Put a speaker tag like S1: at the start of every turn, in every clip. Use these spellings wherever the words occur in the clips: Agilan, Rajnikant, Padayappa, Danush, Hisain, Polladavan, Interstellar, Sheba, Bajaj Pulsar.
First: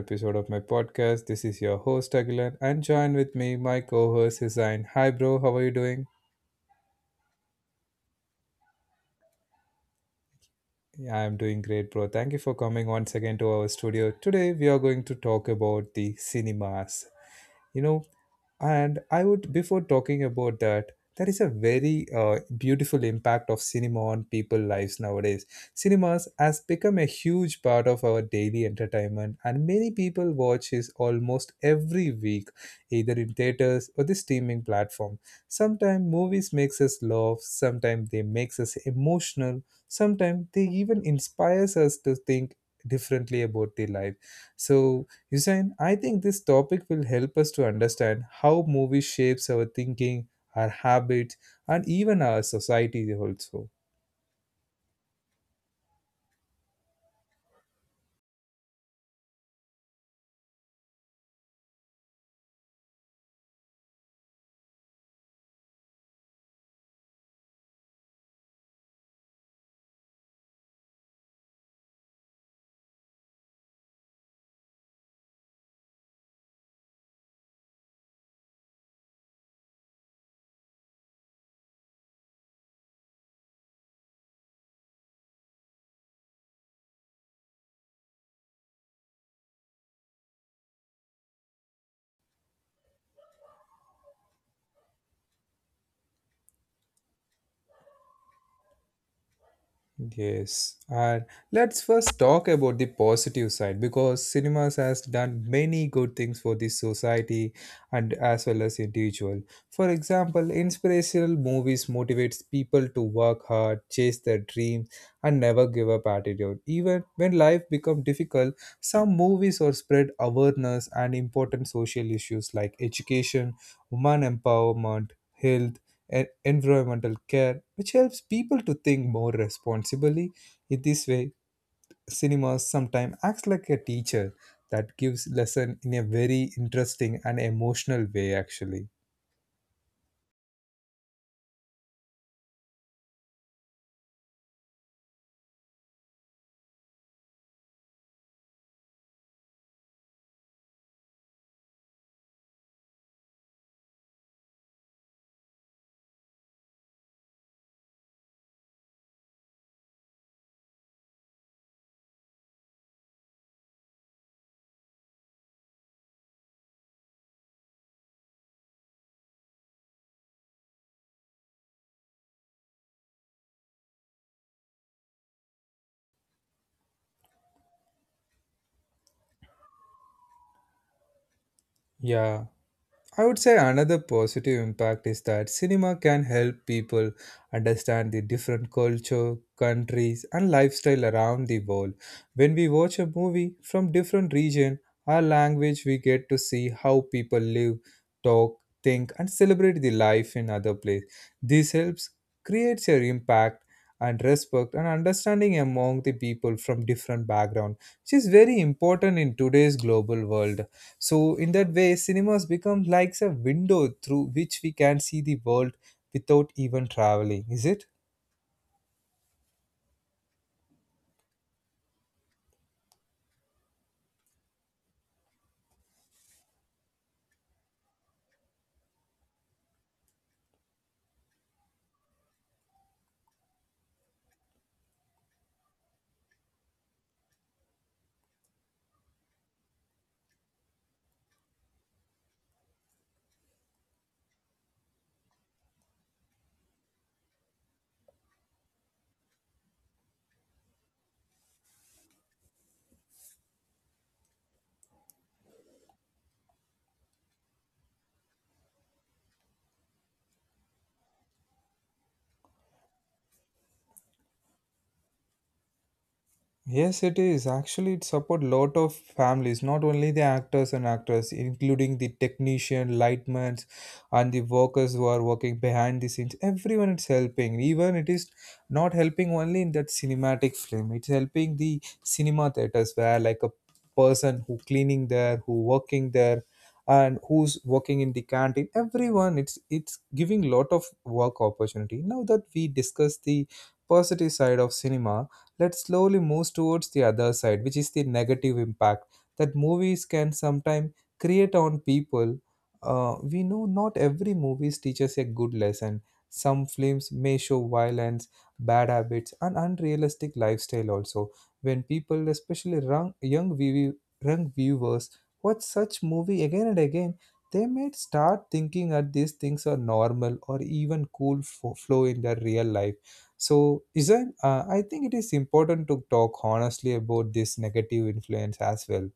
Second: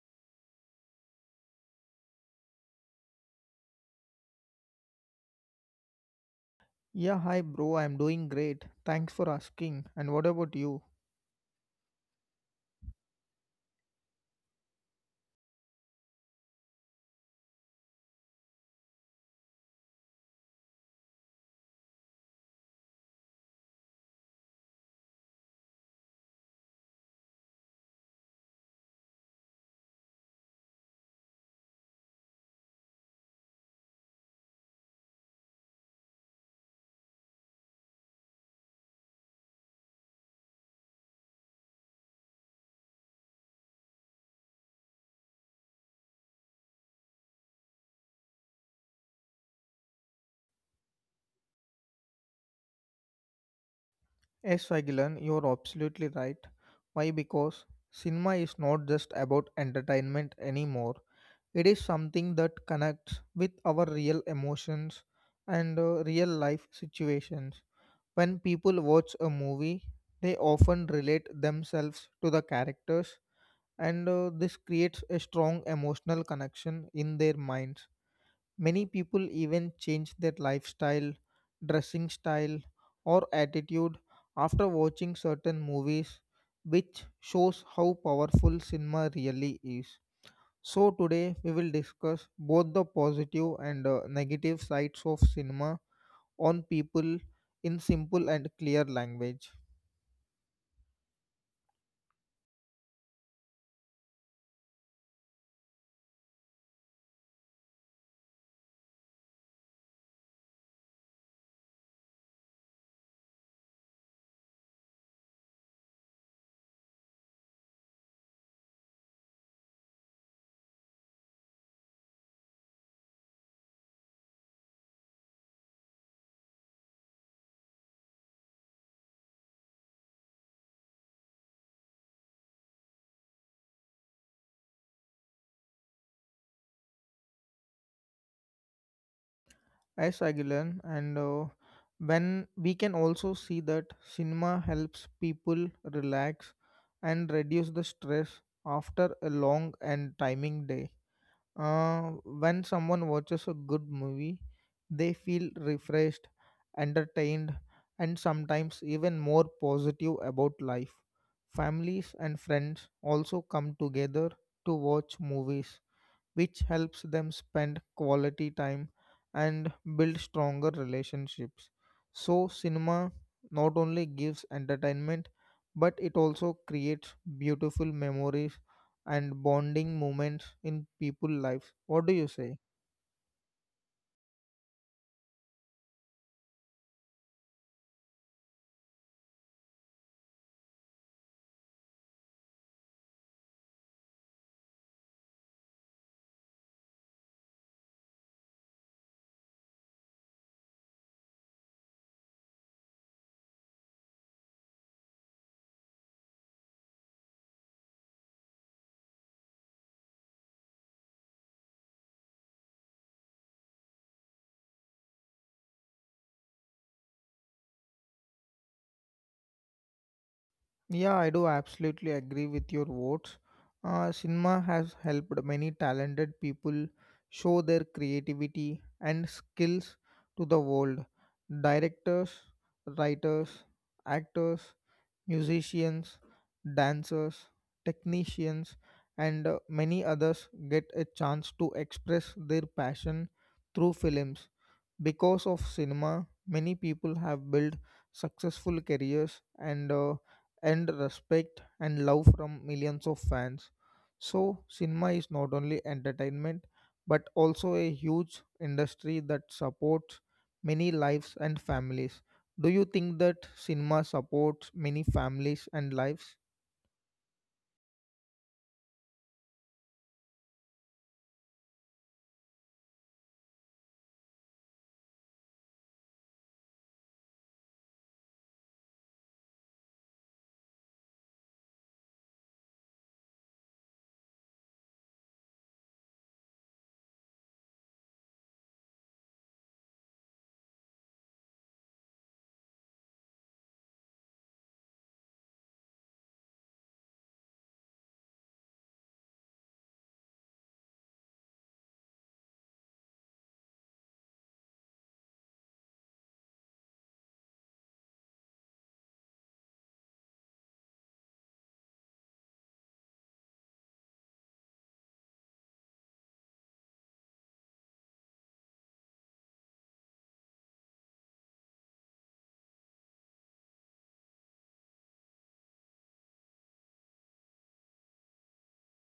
S1: episode of my podcast. This is your host Agilan, and join with me my co-host Hisain. Hi bro, how are you doing?
S2: Yeah, hi bro, I'm doing great. Thanks for asking. And what about you?
S1: I am doing great bro. Thank you for coming once again to our studio. Today we are going to talk about the cinemas. You know, before talking about that, there is a very beautiful impact of cinema on people lives nowadays. Cinemas has become a huge part of our daily entertainment, and many people watch it almost every week, either in theaters or the streaming platform. Sometimes movies makes us laugh, sometimes they makes us emotional, sometimes they even inspires us to think differently about the life. So Hussein, I think this topic will help us to understand how movie shapes our thinking, our habits, and even our society also.
S2: Yes, Agilan, you're absolutely right. Why? Because cinema is not just about entertainment anymore. It is something that connects with our real emotions and real life situations. When people watch a movie, they often relate themselves to the characters, and this creates a strong emotional connection in their minds. Many people even change their lifestyle, dressing style, or attitude after watching certain movies, which shows how powerful cinema really is. So, today we will discuss both the positive and negative sides of cinema on people in simple and clear language.
S1: Yes, and let's first talk about the positive side because cinemas has done many good things for the society and as well as individual. For example, inspirational movies motivates people to work hard, chase their dreams, and never give up attitude. Even when life become difficult, some movies or spread awareness and important social issues like education, woman empowerment, health, and environmental care, which helps people to think more responsibly. In this way, cinema sometimes acts like a teacher that gives lesson in a very interesting and emotional way actually.
S2: Yes, Aguilan, and when we can also see that cinema helps people relax and reduce the stress after a long and timing day. When someone watches a good movie, they feel refreshed, entertained, and sometimes even more positive about life. Families and friends also come together to watch movies which helps them spend quality time and build stronger relationships. So, cinema not only gives entertainment but it also creates beautiful memories and bonding moments in people's lives. What do you
S1: Yeah.
S2: say?
S1: I would say another positive impact is that cinema can help people understand the different culture, countries, and lifestyle around the world. When we watch a movie from different region or language, we get to see how people live, talk, think, and celebrate the life in other place. This helps creates a impact and respect and understanding among the people from different background, which is very important in today's global world. So, in that way, cinemas become like a window through which we can see the world without even traveling, is it?
S2: Yeah, I do absolutely agree with your votes. Cinema has helped many talented people show their creativity and skills to the world. Directors, writers, actors, musicians, dancers, technicians, and many others get a chance to express their passion through films. Because of cinema, many people have built successful careers and earned respect and love from millions of fans. So, cinema is not only entertainment but also a huge industry that supports many lives and families. Do you think that cinema supports many families and lives?
S1: Yes, it is. Actually, it support lot of families, not only the actors and actresses, including the technician, lightmen, and the workers who are working behind the scenes. Everyone is helping. Even it is not helping only in that cinematic film. It's helping the cinema theaters where like a person who cleaning there, who working there, and who's working in the canteen. Everyone, it's giving lot of work opportunity. Now that we discuss the positive side of cinema that slowly moves towards the other side, which is the negative impact that movies can sometimes create on people. We know not every movies teaches a good lesson. Some films may show violence, bad habits, and unrealistic lifestyle also. When people, especially young viewers, watch such movie again and again, they may start thinking that these things are normal or even cool flow in their real life so, isn't I think it is important to talk honestly about this negative influence as well.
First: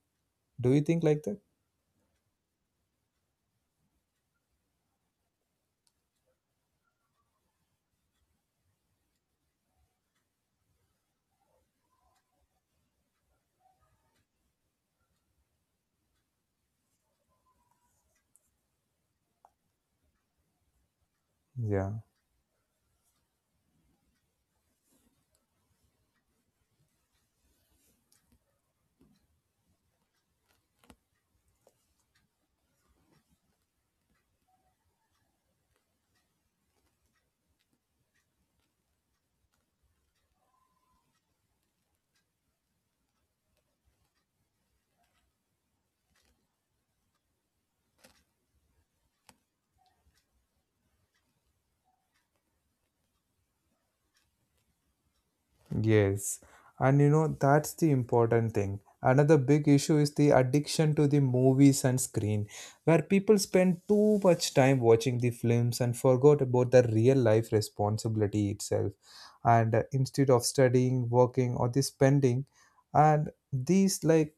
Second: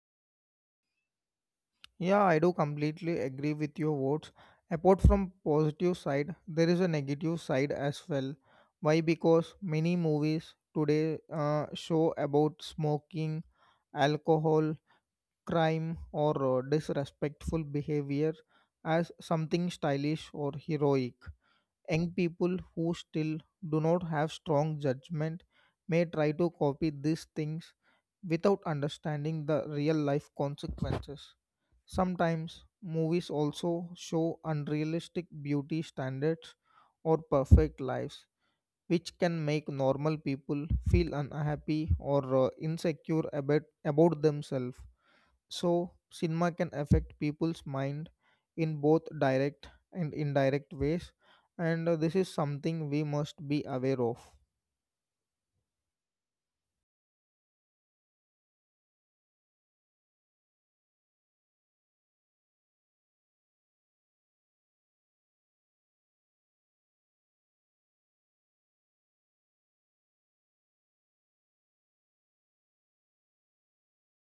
S1: Do you think like that?
S2: Yeah, I do completely agree with your words. Apart from positive side, there is a negative side as well. Why? Because many movies today show about smoking, alcohol, crime, or disrespectful behavior as something stylish or heroic.
S1: Yeah.
S2: Young people who still do not have strong judgment may try to copy these things without understanding the real life consequences. Sometimes movies also show unrealistic beauty standards or perfect lives, which can make normal people feel unhappy or insecure about themselves. So, cinema can affect people's mind in both direct and indirect ways, and this is something we must be aware of.
S1: Yes. And you know, that's the important thing. Another big issue is the addiction to the movies and screen, where people spend too much time watching the films and forgot about the real life responsibility itself. And instead of studying, working, or the spending, and these like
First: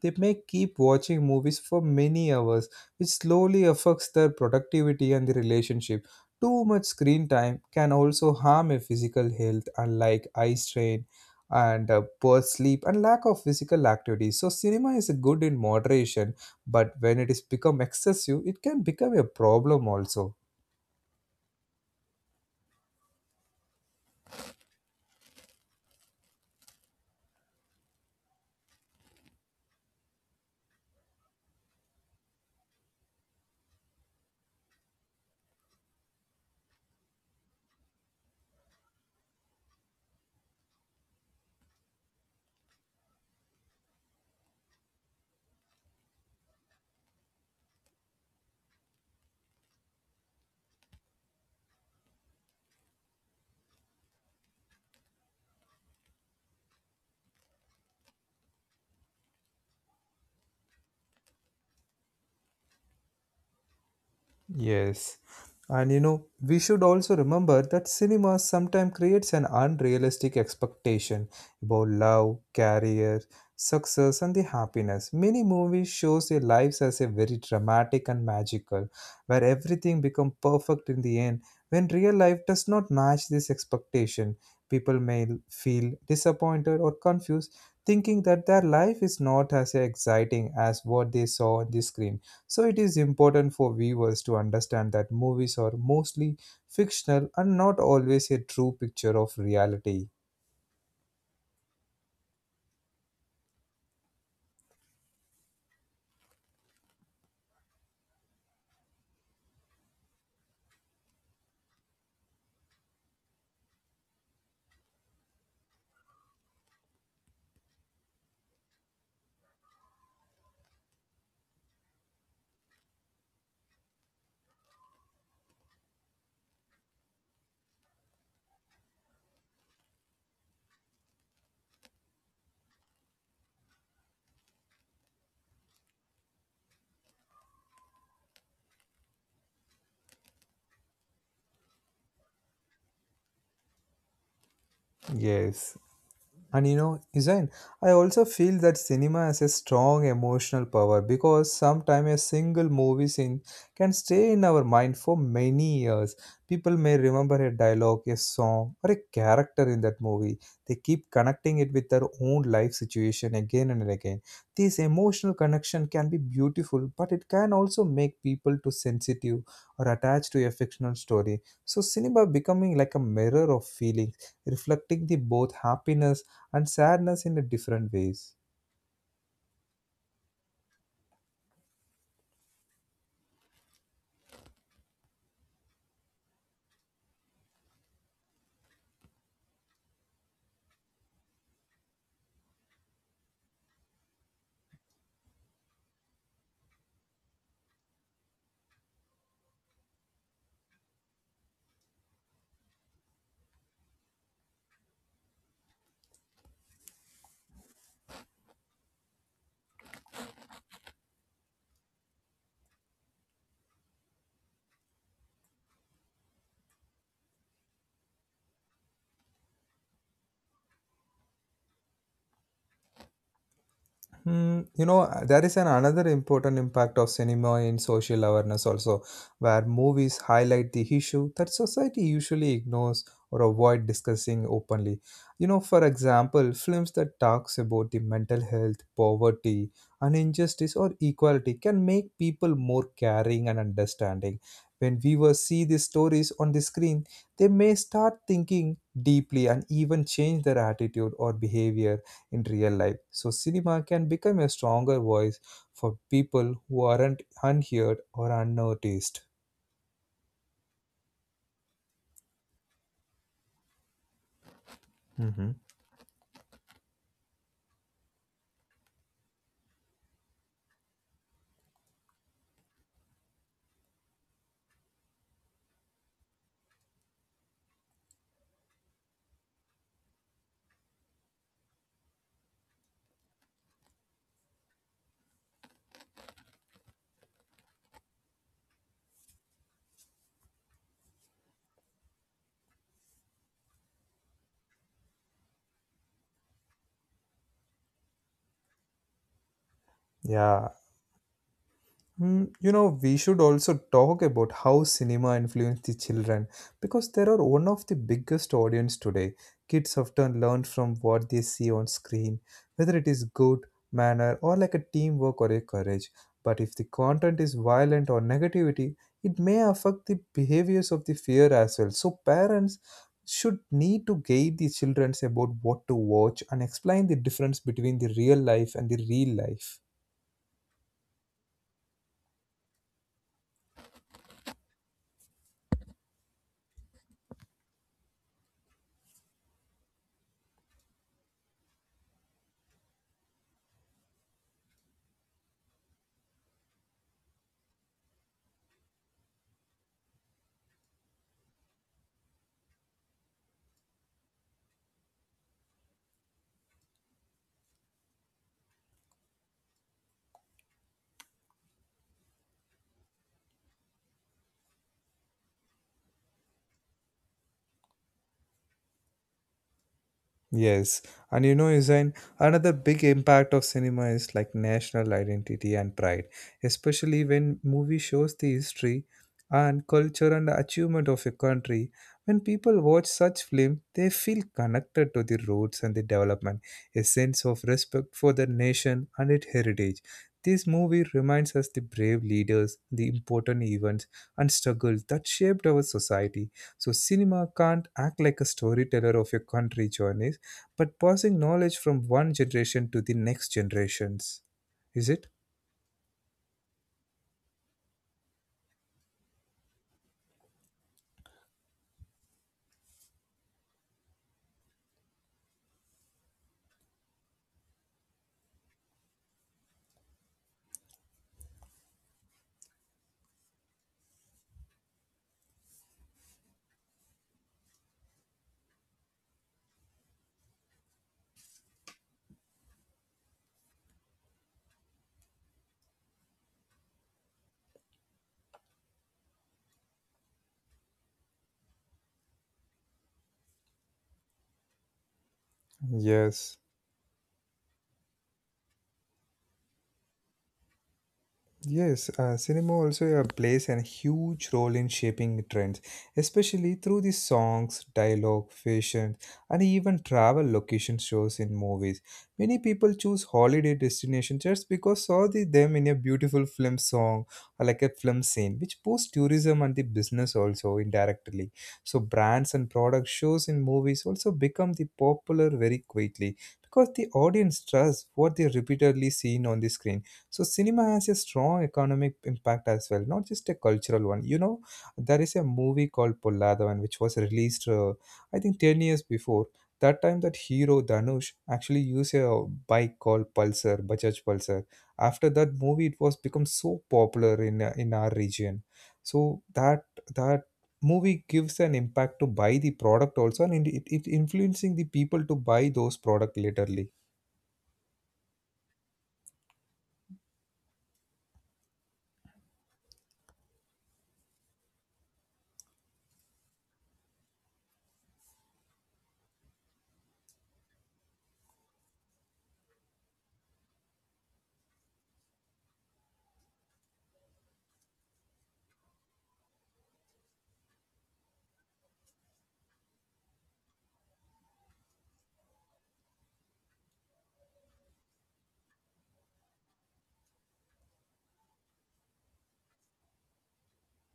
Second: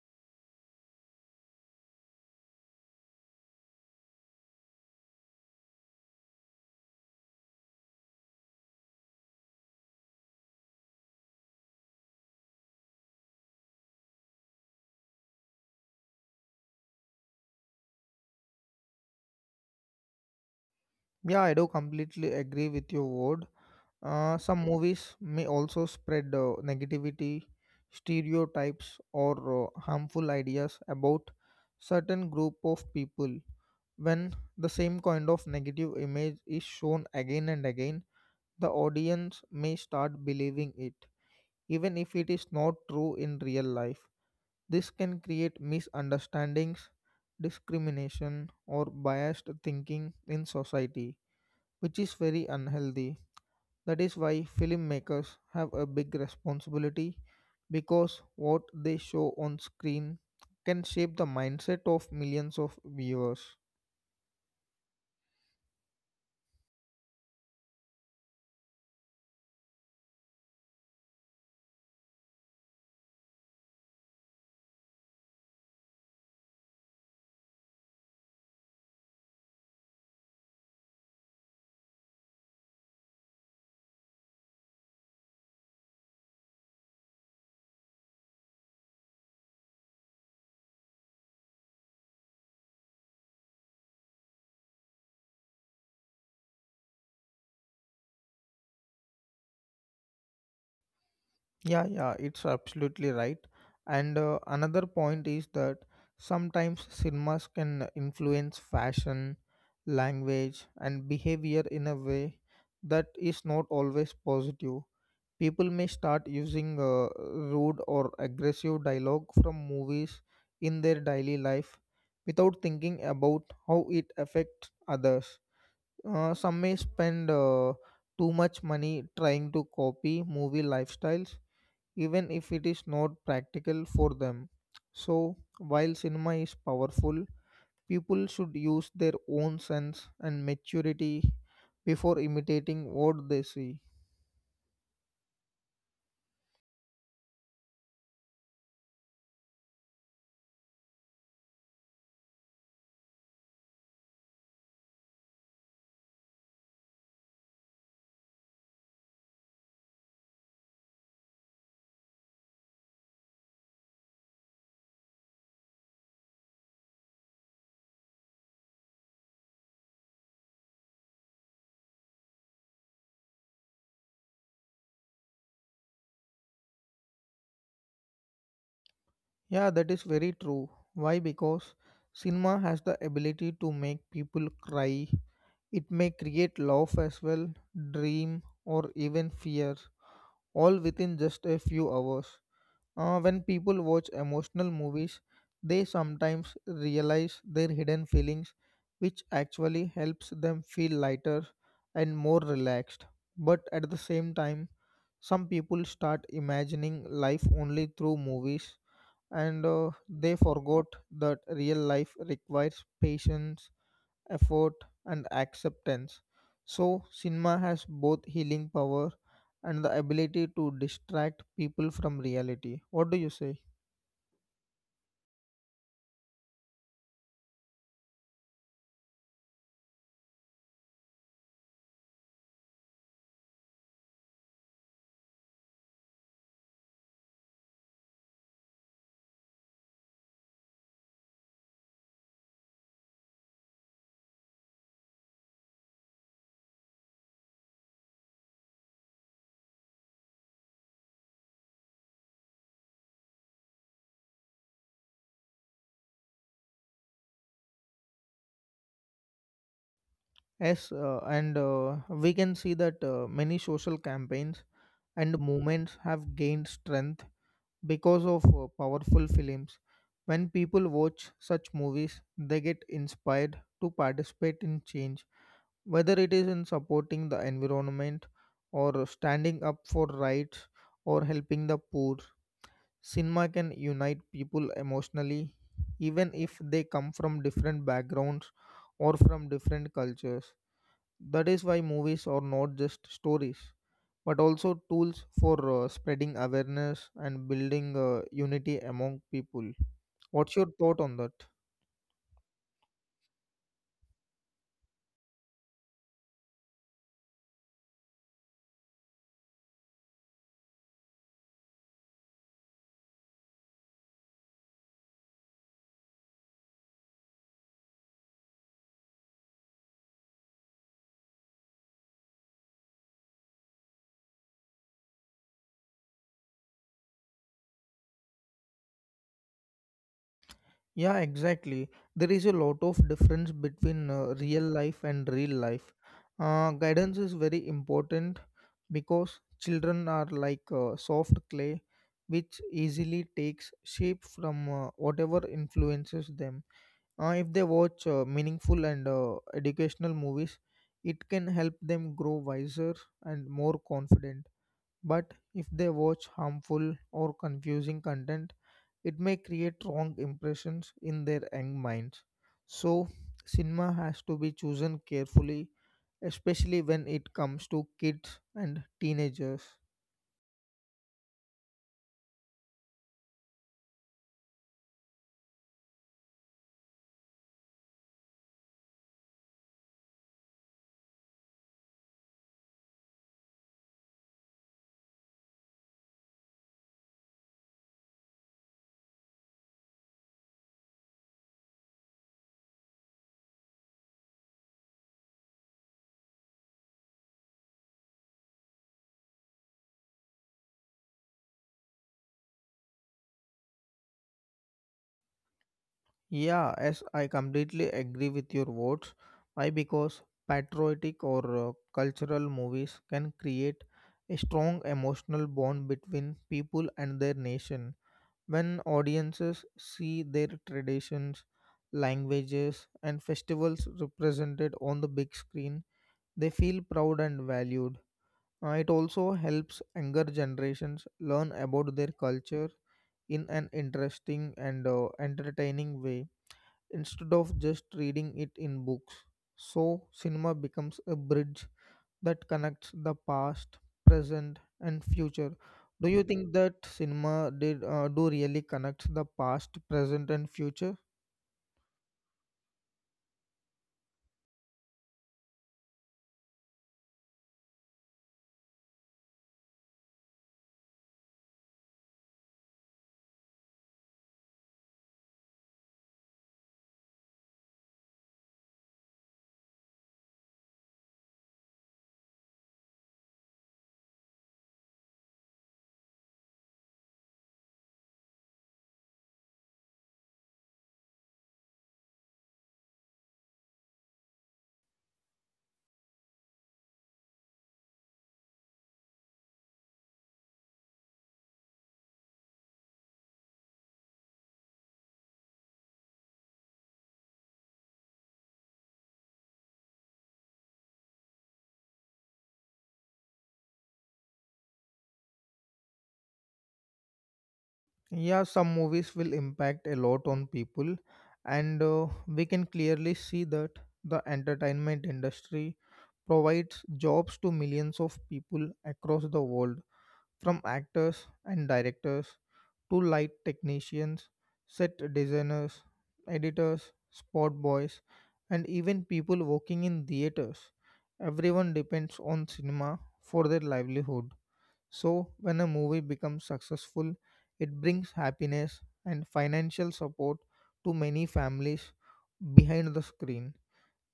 S1: They may keep watching movies for many hours, which slowly affects their productivity and the relationship. Too much screen time can also harm a physical health, unlike eye strain and poor sleep and lack of physical activity. So, cinema is good in moderation, but when it is become excessive, it can become a problem also.
S2: Yeah, I do completely agree with your word. Some movies may also spread negativity, stereotypes, or harmful ideas about certain group of people. When the same kind of negative image is shown again and again, the audience may start believing it even if it is not true in real life. This can create misunderstandings, discrimination, or biased thinking in society, which is very unhealthy. That is why filmmakers have a big responsibility because what they show on screen can shape the mindset of millions of viewers.
S1: Yes. And you know, we should also remember that cinema sometimes creates an unrealistic expectation about love, career, success, and the happiness. Many movies shows their lives as a very dramatic and magical, where everything becomes perfect in the end. When real life does not match this expectation, people may feel disappointed or confused, thinking that their life is not as exciting as what they saw on the screen. So it is important for viewers to understand that movies are mostly fictional and not always a true picture of reality.
S2: Yeah, yeah, it's absolutely right. And another point is that sometimes cinemas can influence fashion, language, and behavior in a way that is not always positive. People may start using rude or aggressive dialogue from movies in their daily life without thinking about how it affects others. Some may spend too much money trying to copy movie lifestyles even if it is not practical for them. So, while cinema is powerful, people should use their own sense and maturity before imitating what they see.
S1: Yes. And you know, Zain, I also feel that cinema has a strong emotional power because sometimes a single movie scene can stay in our mind for many years. People may remember a dialogue, a song, or a character in that movie. They keep connecting it with their own life situation again and again. This emotional connection can be beautiful, but it can also make people too sensitive or attached to a fictional story. So cinema becoming like a mirror of feelings, reflecting the both happiness and sadness in a different ways.
S2: Yeah, that is very true. Why? Because cinema has the ability to make people cry. It may create love as well, dream, or even fear, all within just a few hours. When people watch emotional movies, they sometimes realize their hidden feelings, which actually helps them feel lighter and more relaxed. But at the same time, some people start imagining life only through movies and they forgot that real life requires patience, effort, and acceptance. So, cinema has both healing power and the ability to distract people from reality. What do you say?
S1: Hmm, you know, there is an another important impact of cinema in social awareness also, where movies highlight the issue that society usually ignores or avoid discussing openly. You know, for example, films that talks about the mental health, poverty, and injustice or equality can make people more caring and understanding. When viewers see these stories on the screen, they may start thinking deeply and even change their attitude or behavior in real life. So, cinema can become a stronger voice for people who aren't unheard or unnoticed.
S2: Yes, and we can see that many social campaigns and
S1: Mhm.
S2: movements have gained strength because of powerful films. When people watch such movies, they get inspired to participate in change, whether it is in supporting the environment or standing up for rights or helping the poor. Cinema can unite people emotionally, even if they come from different backgrounds or from different cultures. That is why movies are not just stories, but also tools for spreading awareness and building unity among people. What's
S1: Yeah.
S2: your thought on that?
S1: Mm, you know, we should also talk about how cinema influenced the children because they are one of the biggest audience today. Kids often learn from what they see on screen, whether it is good, manner, or like a teamwork or a courage. But if the content is violent or negativity, it may affect the behaviors of the fear as well. So parents should need to guide the children about what to watch and explain the difference between the real life and the real life.
S2: Yeah, exactly. There is a lot of difference between real life and real life. Guidance is very important because children are like soft clay which easily takes shape from whatever influences them. If they watch meaningful and educational movies, it can help them grow wiser and more confident. But if they watch harmful or confusing content, it may create wrong impressions in their young minds. So, cinema has to be chosen carefully, especially when it comes to kids and teenagers.
S1: Yes, and you know, Usain, another big impact of cinema is like national identity and pride, especially when movie shows the history and culture and the achievement of a country. When people watch such film, they feel connected to the roots and the development, a sense of respect for the nation and its heritage. This movie reminds us the brave leaders, the important events and struggles that shaped our society. So cinema can't act like a storyteller of a country journey but passing knowledge from one generation to the next generations, is it?
S2: Yeah, as I completely agree with your words. Why? Because patriotic or cultural movies can create a strong emotional bond between people and their nation. When audiences see their traditions, languages, and festivals represented on the big screen, they feel proud and valued. It also helps younger generations learn about their culture in an interesting and entertaining way instead of just reading it in books. So, cinema becomes a bridge that connects the past, present, and future. Do you think
S1: Yes.
S2: that cinema did do really connect the past, present, and future?
S1: Yes, cinema also plays a huge role in shaping trends, especially through the songs, dialogue, fashion, and even travel location shows in movies. Many people choose holiday destinations just because saw the, them in a beautiful film song or like a film scene, which boosts tourism and the business also indirectly. So brands and product shows in movies also become the popular very quickly because the audience trusts what they repeatedly seen on the screen so cinema has a strong economic impact as well, not just a cultural one. You know, there is a movie called Polladavan, which was released, I think, 10 years before. That time, that hero Danush actually used a bike called Pulsar, Bajaj Pulsar. After that movie, it was become so popular in in our region. So that movie gives an impact to buy the product also, and it influencing the people to buy those product laterly.
S2: Yeah, some movies will impact a lot on people, and we can clearly see that the entertainment industry provides jobs to millions of people across the world. From actors and directors to light technicians, set designers, editors, spot boys, and even people working in theaters, everyone depends on cinema for their livelihood. So, when a movie becomes successful, it brings happiness and financial support to many families behind the screen.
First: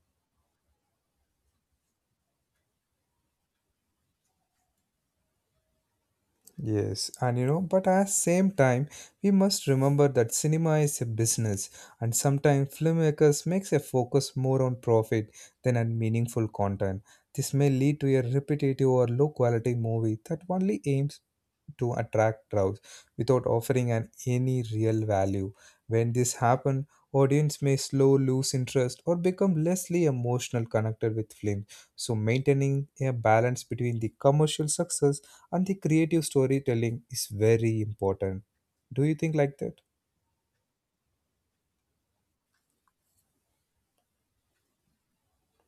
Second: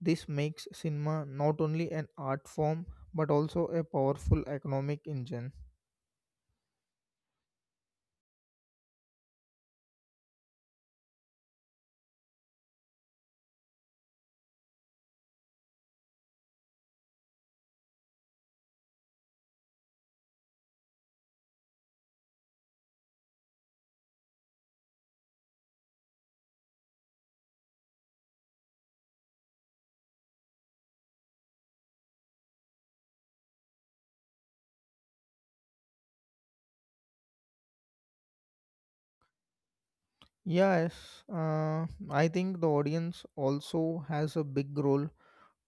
S2: This makes cinema not only an art form but also a powerful economic engine.
S1: Yes, and you know, but at same time, we must remember that cinema is a business, and sometimes filmmakers makes a focus more on profit than on meaningful content. This may lead to a repetitive or low quality movie that only aims to attract crowds without offering an any real value. When this happens, audience may slow lose interest or become lessly emotional connected with films. So maintaining a balance between the commercial success and the creative storytelling is very important. Do you think like that?
S2: Yes, I think the audience also has a big role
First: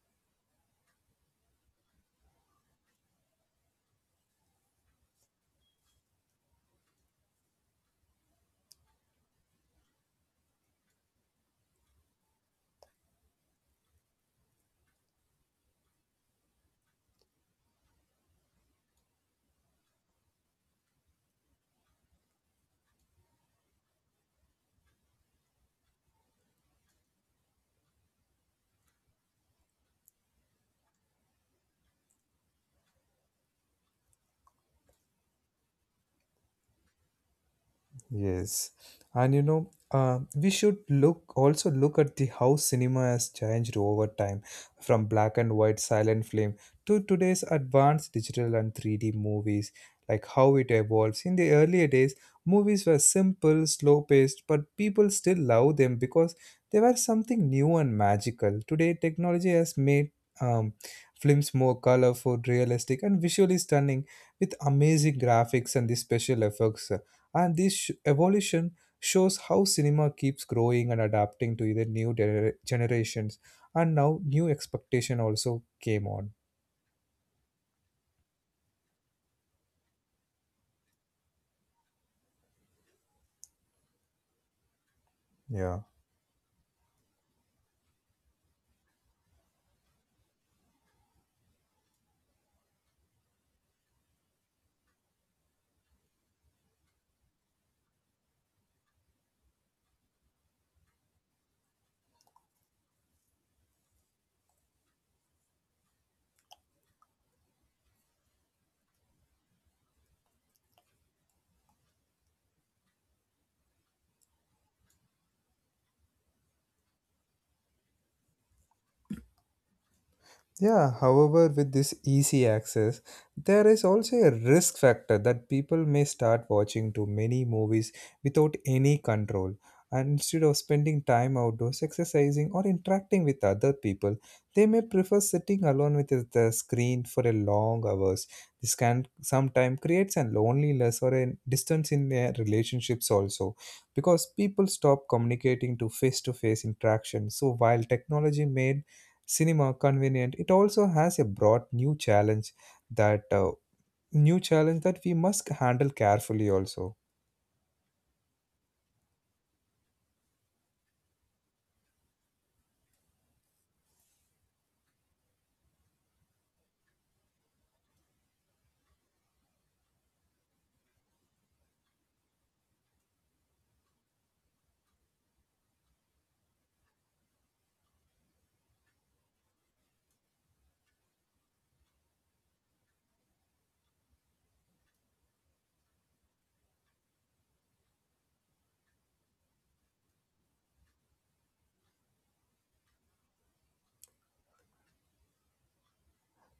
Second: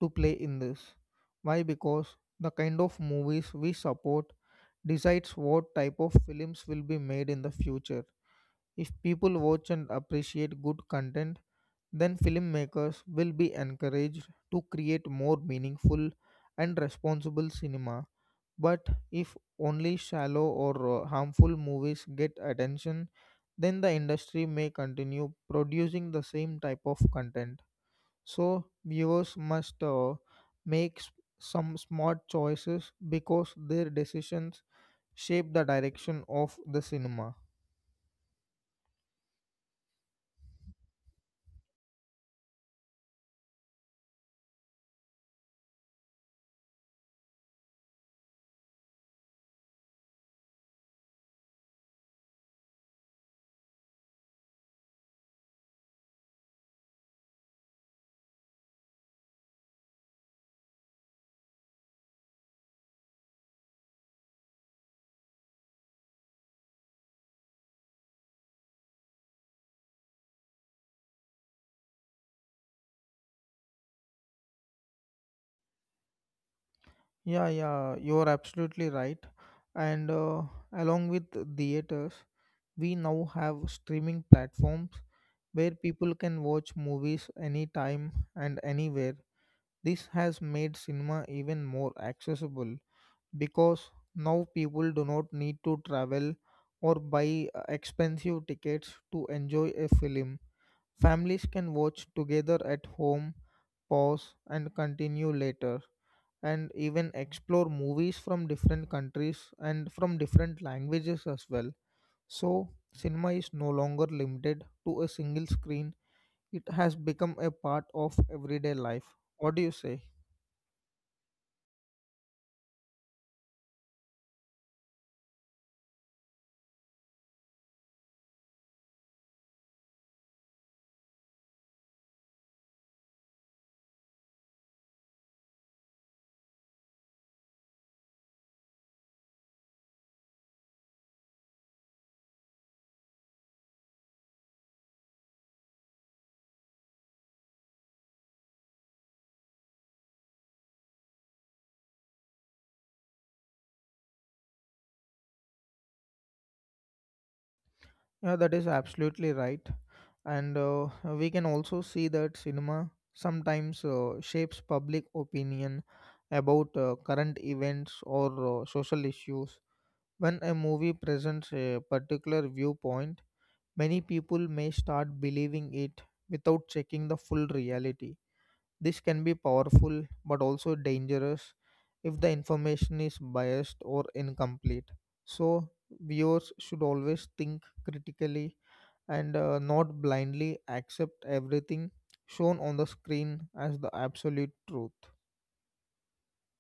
S2: to play in this. Why? Because the kind of movies we support decides what type of films will be made in the future. If people watch and appreciate good content, then filmmakers will be encouraged to create more meaningful and responsible cinema. But if only shallow or harmful movies get attention, then the industry may continue producing the same type of content. So, viewers must make s- some smart choices because their decisions shape the direction of the cinema.
S1: Yes, and you know, we should look also look at the how cinema has changed over time, from black and white silent film to today's advanced digital and 3D movies. Like how it evolves. In the earlier days, movies were simple, slow-paced, but people still love them because they were something new and magical. Today, technology has made um, films more colorful, realistic, and visually stunning, with amazing graphics and the special effects. And this evolution shows how cinema keeps growing and adapting to either new generations and now new expectation also came on.
S2: Yeah, yeah, you're absolutely right. And along with theaters, we now have streaming platforms where
S1: Yeah.
S2: people can watch movies anytime and anywhere. This has made cinema even more accessible because now people do not need to travel or buy expensive tickets to enjoy a film. Families can watch together at home, pause, and continue later and even explore movies from different countries and from different languages as well. So, cinema is no longer limited to a single screen, it has become a part of everyday life. What do you say?
S1: Yeah, however, with this easy access, there is also a risk factor that people may start watching too many movies without any control. And instead of spending time outdoors exercising or interacting with other people, they may prefer sitting alone with the screen for a long hours. This can sometimes creates a loneliness or a distance in their relationships also, because people stop communicating to face-to-face interaction. So while technology made cinema convenient it also has a broad that uh, new challenge that we must handle carefully also.
S2: Yeah, that is absolutely right. And we can also see that cinema sometimes shapes public opinion about current events or social issues. When a movie presents a particular viewpoint, many people may start believing it without checking the full reality. This can be powerful but also dangerous if the information is biased or incomplete. So, viewers should always think critically and not blindly accept everything shown on the screen as the absolute truth.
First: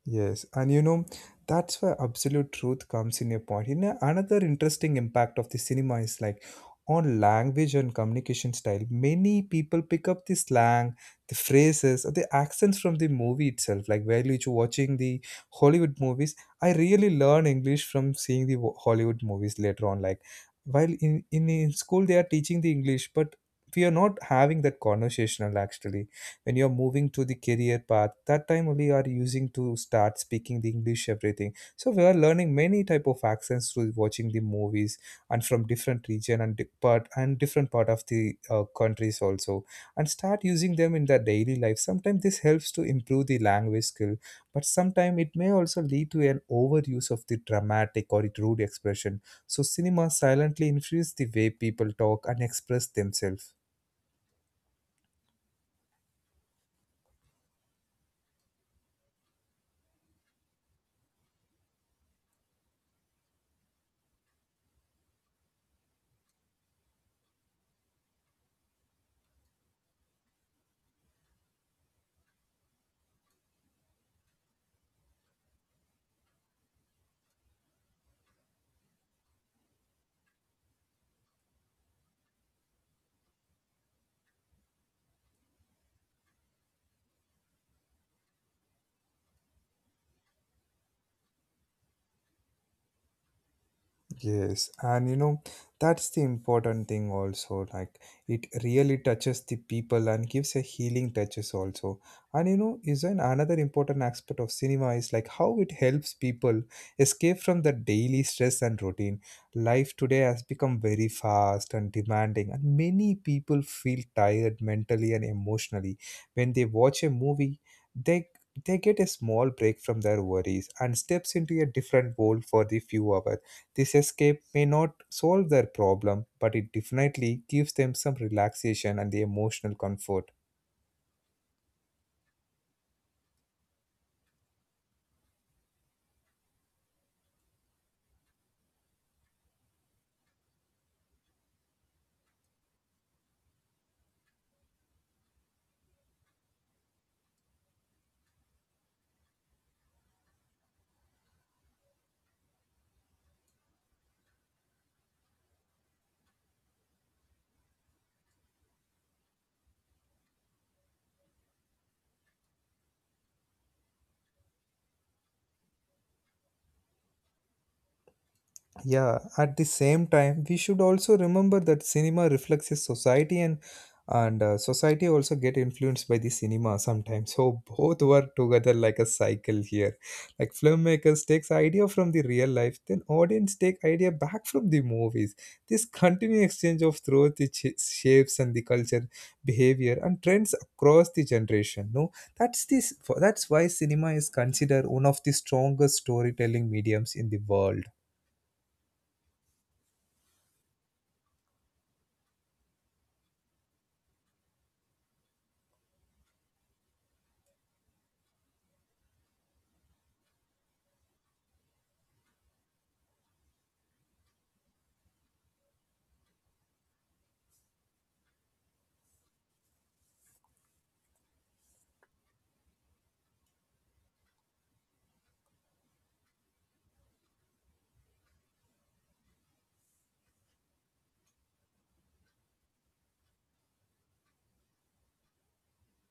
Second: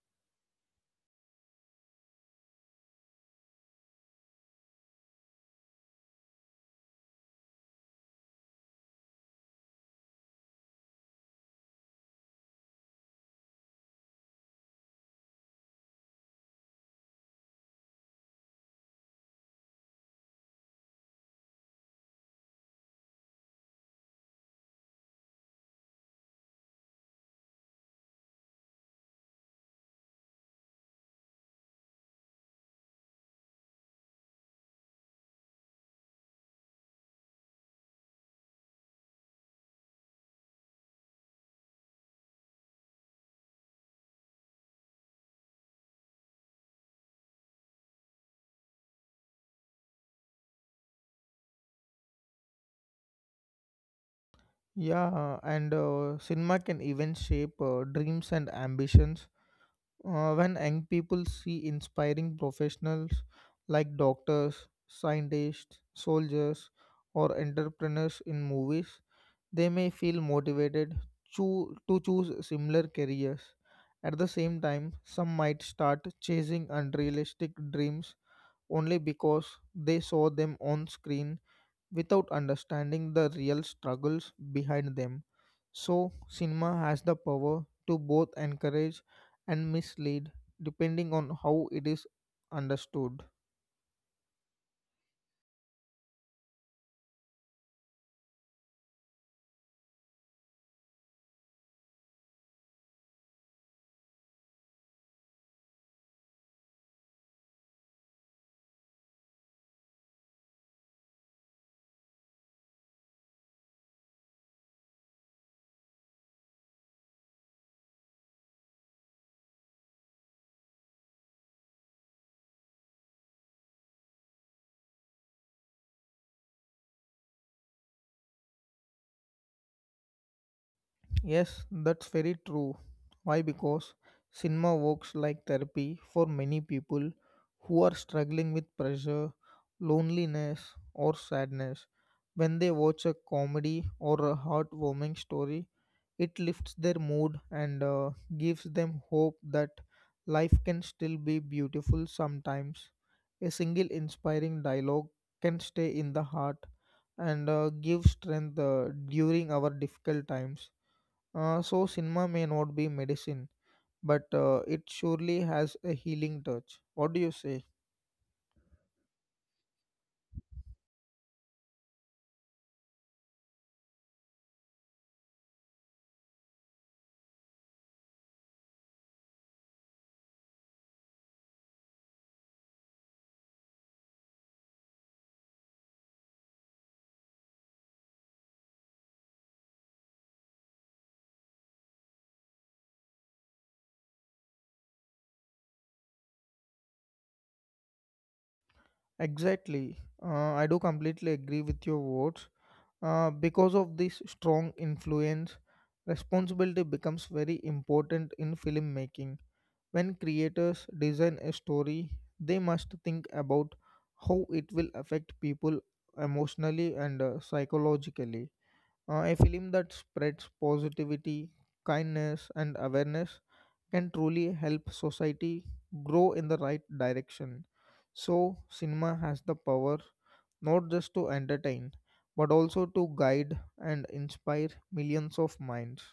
S1: Yes, and you know, that's where absolute truth comes in your point. You know, another interesting impact of the cinema is like on language and communication style. Many people pick up the slang, the phrases, or the accents from the movie itself. Like while you're watching the Hollywood movies, I really learn English from seeing the Hollywood movies later on. Like while in school they are teaching the English, but we are not having that conversational actually when you're moving to the career path, that time only you are using to start speaking the english everything. So we are learning many type of accents through watching the movies and from different region and part and different part of the countries also, and start using them in their daily life. Sometimes this helps to improve the language skill, but sometimes it may also lead to an overuse of the dramatic or rude expression. So cinema silently influences the way people talk and express themselves.
S2: Yeah, and cinema can even shape dreams and ambitions. When young people see inspiring professionals like doctors, scientists, soldiers, or entrepreneurs in movies, they may feel motivated to choose similar careers. At the same time, some might start chasing unrealistic dreams only because they saw them on screen without understanding the real struggles behind them. So, cinema has the power to both encourage and mislead depending on how it is understood.
S1: Yes, and you know, that's the important thing also. Like, it really touches the people and gives a healing touches also. And you know, is an another important aspect of cinema is like how it helps people escape from the daily stress and routine. Life today has become very fast and demanding, and many people feel tired mentally and emotionally when they watch a movie. They they get a small break from their worries and steps into a different world for the few hours. This escape may not solve their problem, but it definitely gives them some relaxation and the emotional comfort.
S2: Yes, that's very true. Why? Because cinema works like therapy for many people who are struggling with pressure, loneliness, or sadness. When they watch a comedy or a heartwarming story, it lifts their mood and gives them hope that life can still be beautiful sometimes. A single inspiring dialogue can stay in the heart and give strength during our difficult times. So, cinema may not be medicine, but it surely has a healing touch. What do you say?
S1: Yeah, at the same time, we should also remember that cinema reflects a society, and society also get influenced by the cinema sometimes. So both work together like a cycle here. Like filmmakers takes idea from the real life, then audience take idea back from the movies. This continuous exchange of throughout the shapes and the culture, behavior and trends across the generation. No, that's this. That's why cinema is considered one of the strongest storytelling mediums in the world.
S2: Exactly. I do completely agree with your words. Because of this strong influence, responsibility becomes very important in filmmaking. When creators design a story, they must think about how it will affect people emotionally and psychologically. A film that spreads positivity, kindness, and awareness can truly help society grow in the right direction. So, cinema has the power not just to entertain, but also to guide and inspire millions of minds.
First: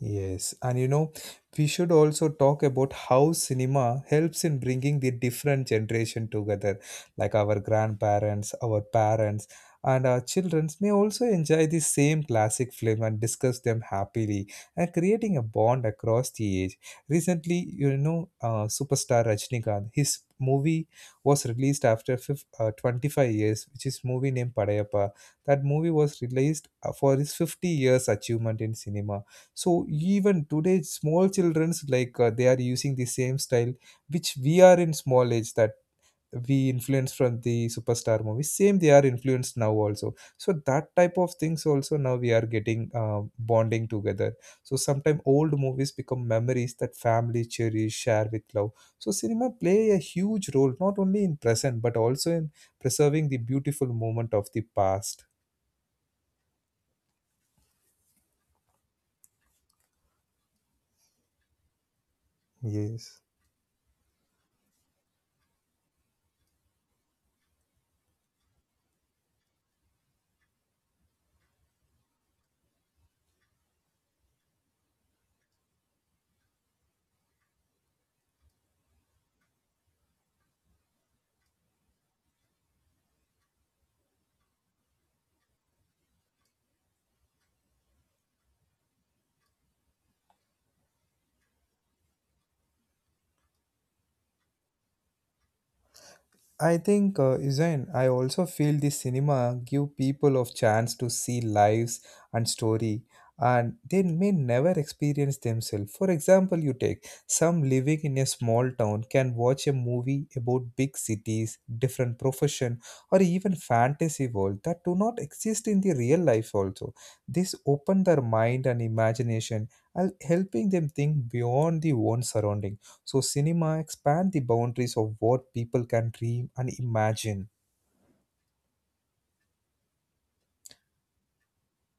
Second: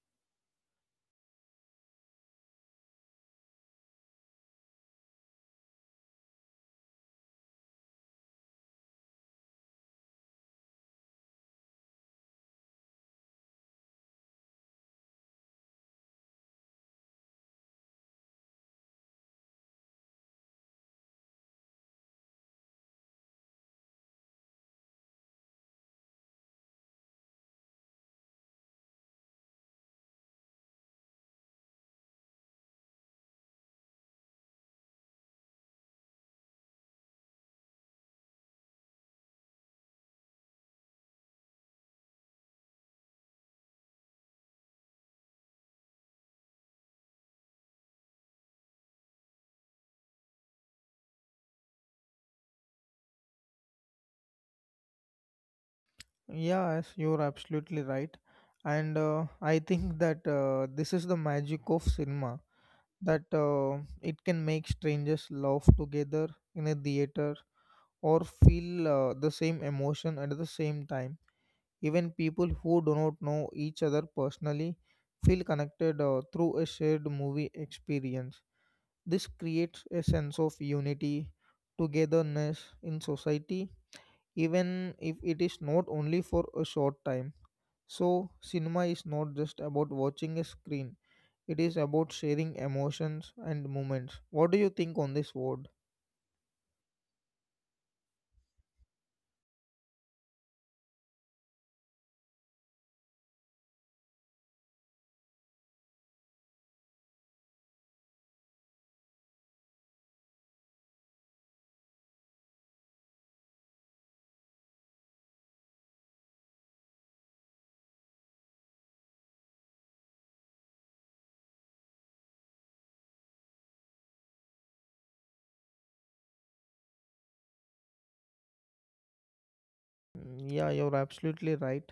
S1: Yes, and you know, we should also talk about how cinema helps in bringing the different generation together, like our grandparents, our parents, and our children may also enjoy the same classic film and discuss them happily and creating a bond across the age. Recently, you know, superstar Rajnikant, his movie was released after fif 25 years, which is movie named Padayappa. That movie was released for his 50 years achievement in cinema. So even today small children's like they are using the same style which we are in small age, that we influenced from the superstar movies. Same, they are influenced now also, so that type of things also now we are getting bonding together. So sometimes old movies become memories that family cherish share with love. So cinema play a huge role not only in present but also in preserving the beautiful moment of the past.
S2: Yes, you're absolutely right. And I think that this is the magic of cinema
S1: Yes,
S2: that it can make strangers laugh together in a theater or feel the same emotion at the same time. Even people who do not know each other personally feel connected through a shared movie experience. This creates a sense of unity, togetherness in society, even if it is not only for a short time. So, cinema is not just about watching a screen, it is about sharing emotions and moments. What do you think on this word?
S1: I think, Zain, I also feel the cinema give people of chance to see lives and story, and they may never experience themselves. For example, you take some living in a small town can watch a movie about big cities, different profession, or even fantasy world that do not exist in the real life. Also, this open their mind and imagination, and helping them think beyond the own surrounding. So cinema expand the boundaries of what people can dream and imagine.
S2: Mm, yeah, you're absolutely right.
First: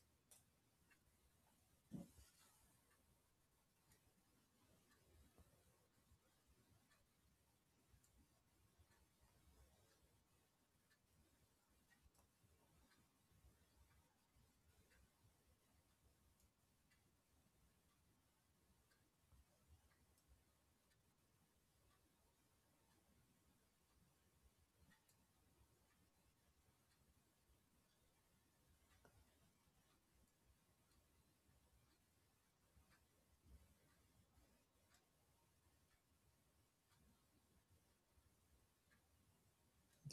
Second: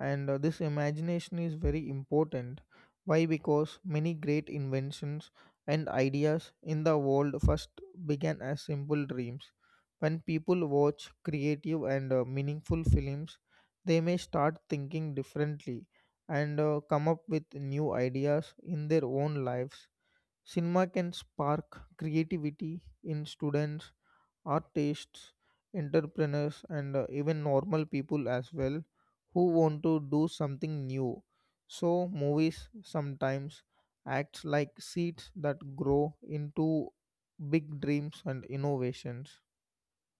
S2: And this imagination is very important. Why? Because many great inventions and ideas in the world first began as simple dreams. When people watch creative and meaningful films, they may start thinking differently and come up with new ideas in their own lives. Cinema can spark creativity in students, artists, entrepreneurs, and even normal people as well who want to do something new. So, movies sometimes act like seeds that grow into big dreams and innovations.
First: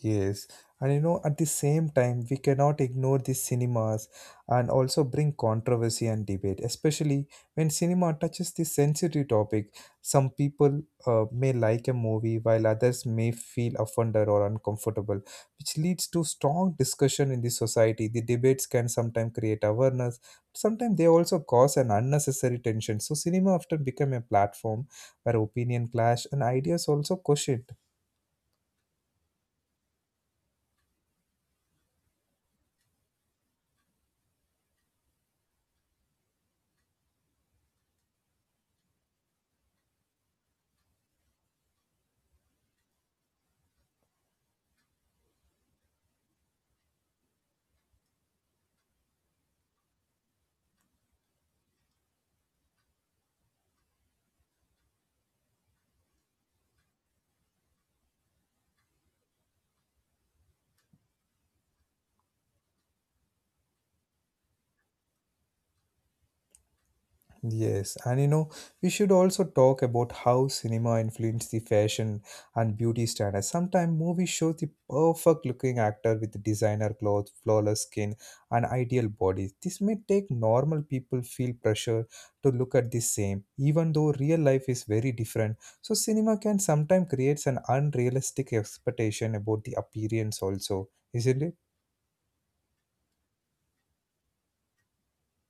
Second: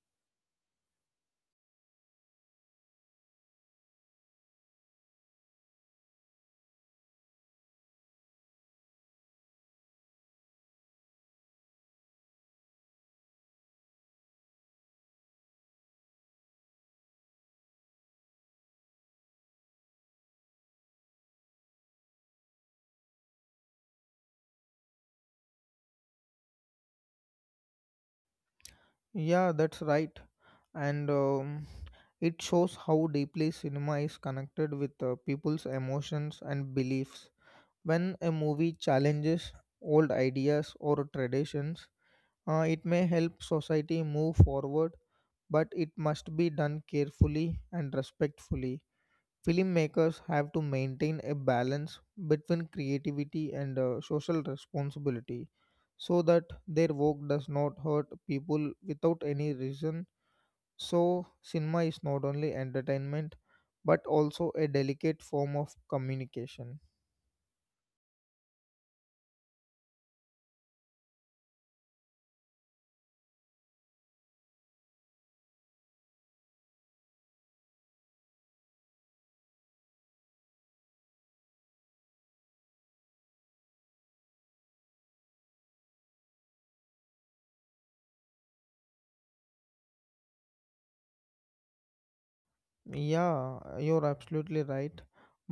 S1: Yes, and you know, at the same time, we cannot ignore these cinemas and also bring controversy and debate, especially when cinema touches the sensitive topic. Some people may like a movie while others may feel offended or uncomfortable, which leads to strong discussion in the society. The debates can sometimes create awareness, sometimes they also cause an unnecessary tension. So, cinema often become a platform where opinion clash and ideas also question.
S2: Yeah, that's right. And It shows how deeply cinema is connected with people's emotions and beliefs. When a movie challenges old ideas or traditions, it may help society move forward, but it must be done carefully and respectfully. Filmmakers have to maintain a balance between creativity and social responsibility so that their work does not hurt people without any reason. So, cinema is not only entertainment but also a delicate form of communication.
S1: Yes, and you know, we should also talk about how cinema influenced the fashion and beauty standards. Sometimes movies show the perfect looking actor with designer clothes, flawless skin, and ideal bodies. This may take normal people feel pressure to look at the same, even though real life is very different. So cinema can sometimes creates an unrealistic expectation about the appearance also, isn't it?
S2: Yeah, you're absolutely right.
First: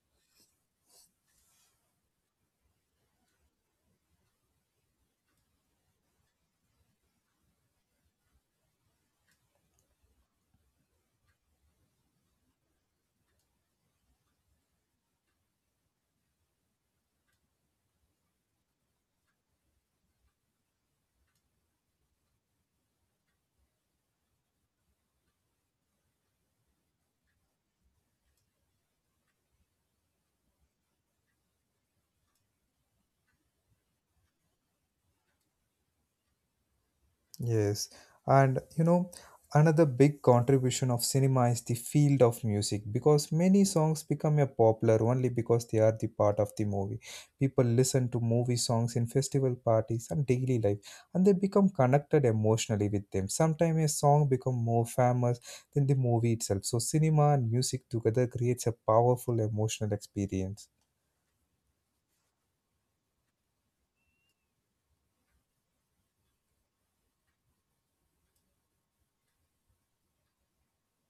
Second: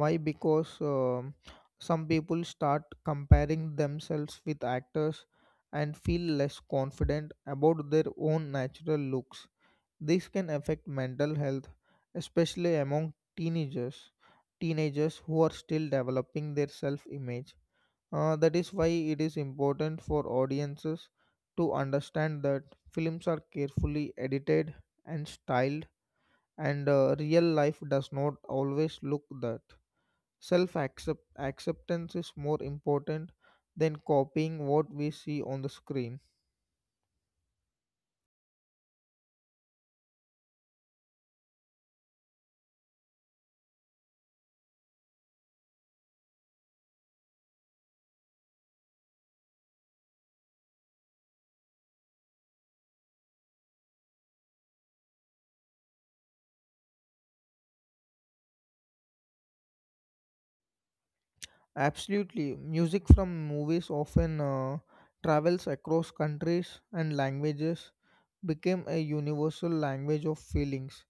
S2: Why? Because some people start comparing themselves with actors and feel less confident about their own natural looks. This can affect mental health, especially among teenagers, teenagers who are still developing their self-image. That is why it is important for audiences to understand that films are carefully edited and styled, and real life does not always look that. Self acceptance is more important than copying what we see on the screen.
S1: Yes, and you know, another big contribution of cinema is the field of music, because many songs become a popular only because they are the part of the movie. People listen to movie songs in festival parties and daily life, and they become connected emotionally with them. Sometimes a song become more famous than the movie itself. So cinema and music together creates a powerful emotional experience.
S2: Absolutely, music from movies often travels across countries and languages, became a universal language of feelings.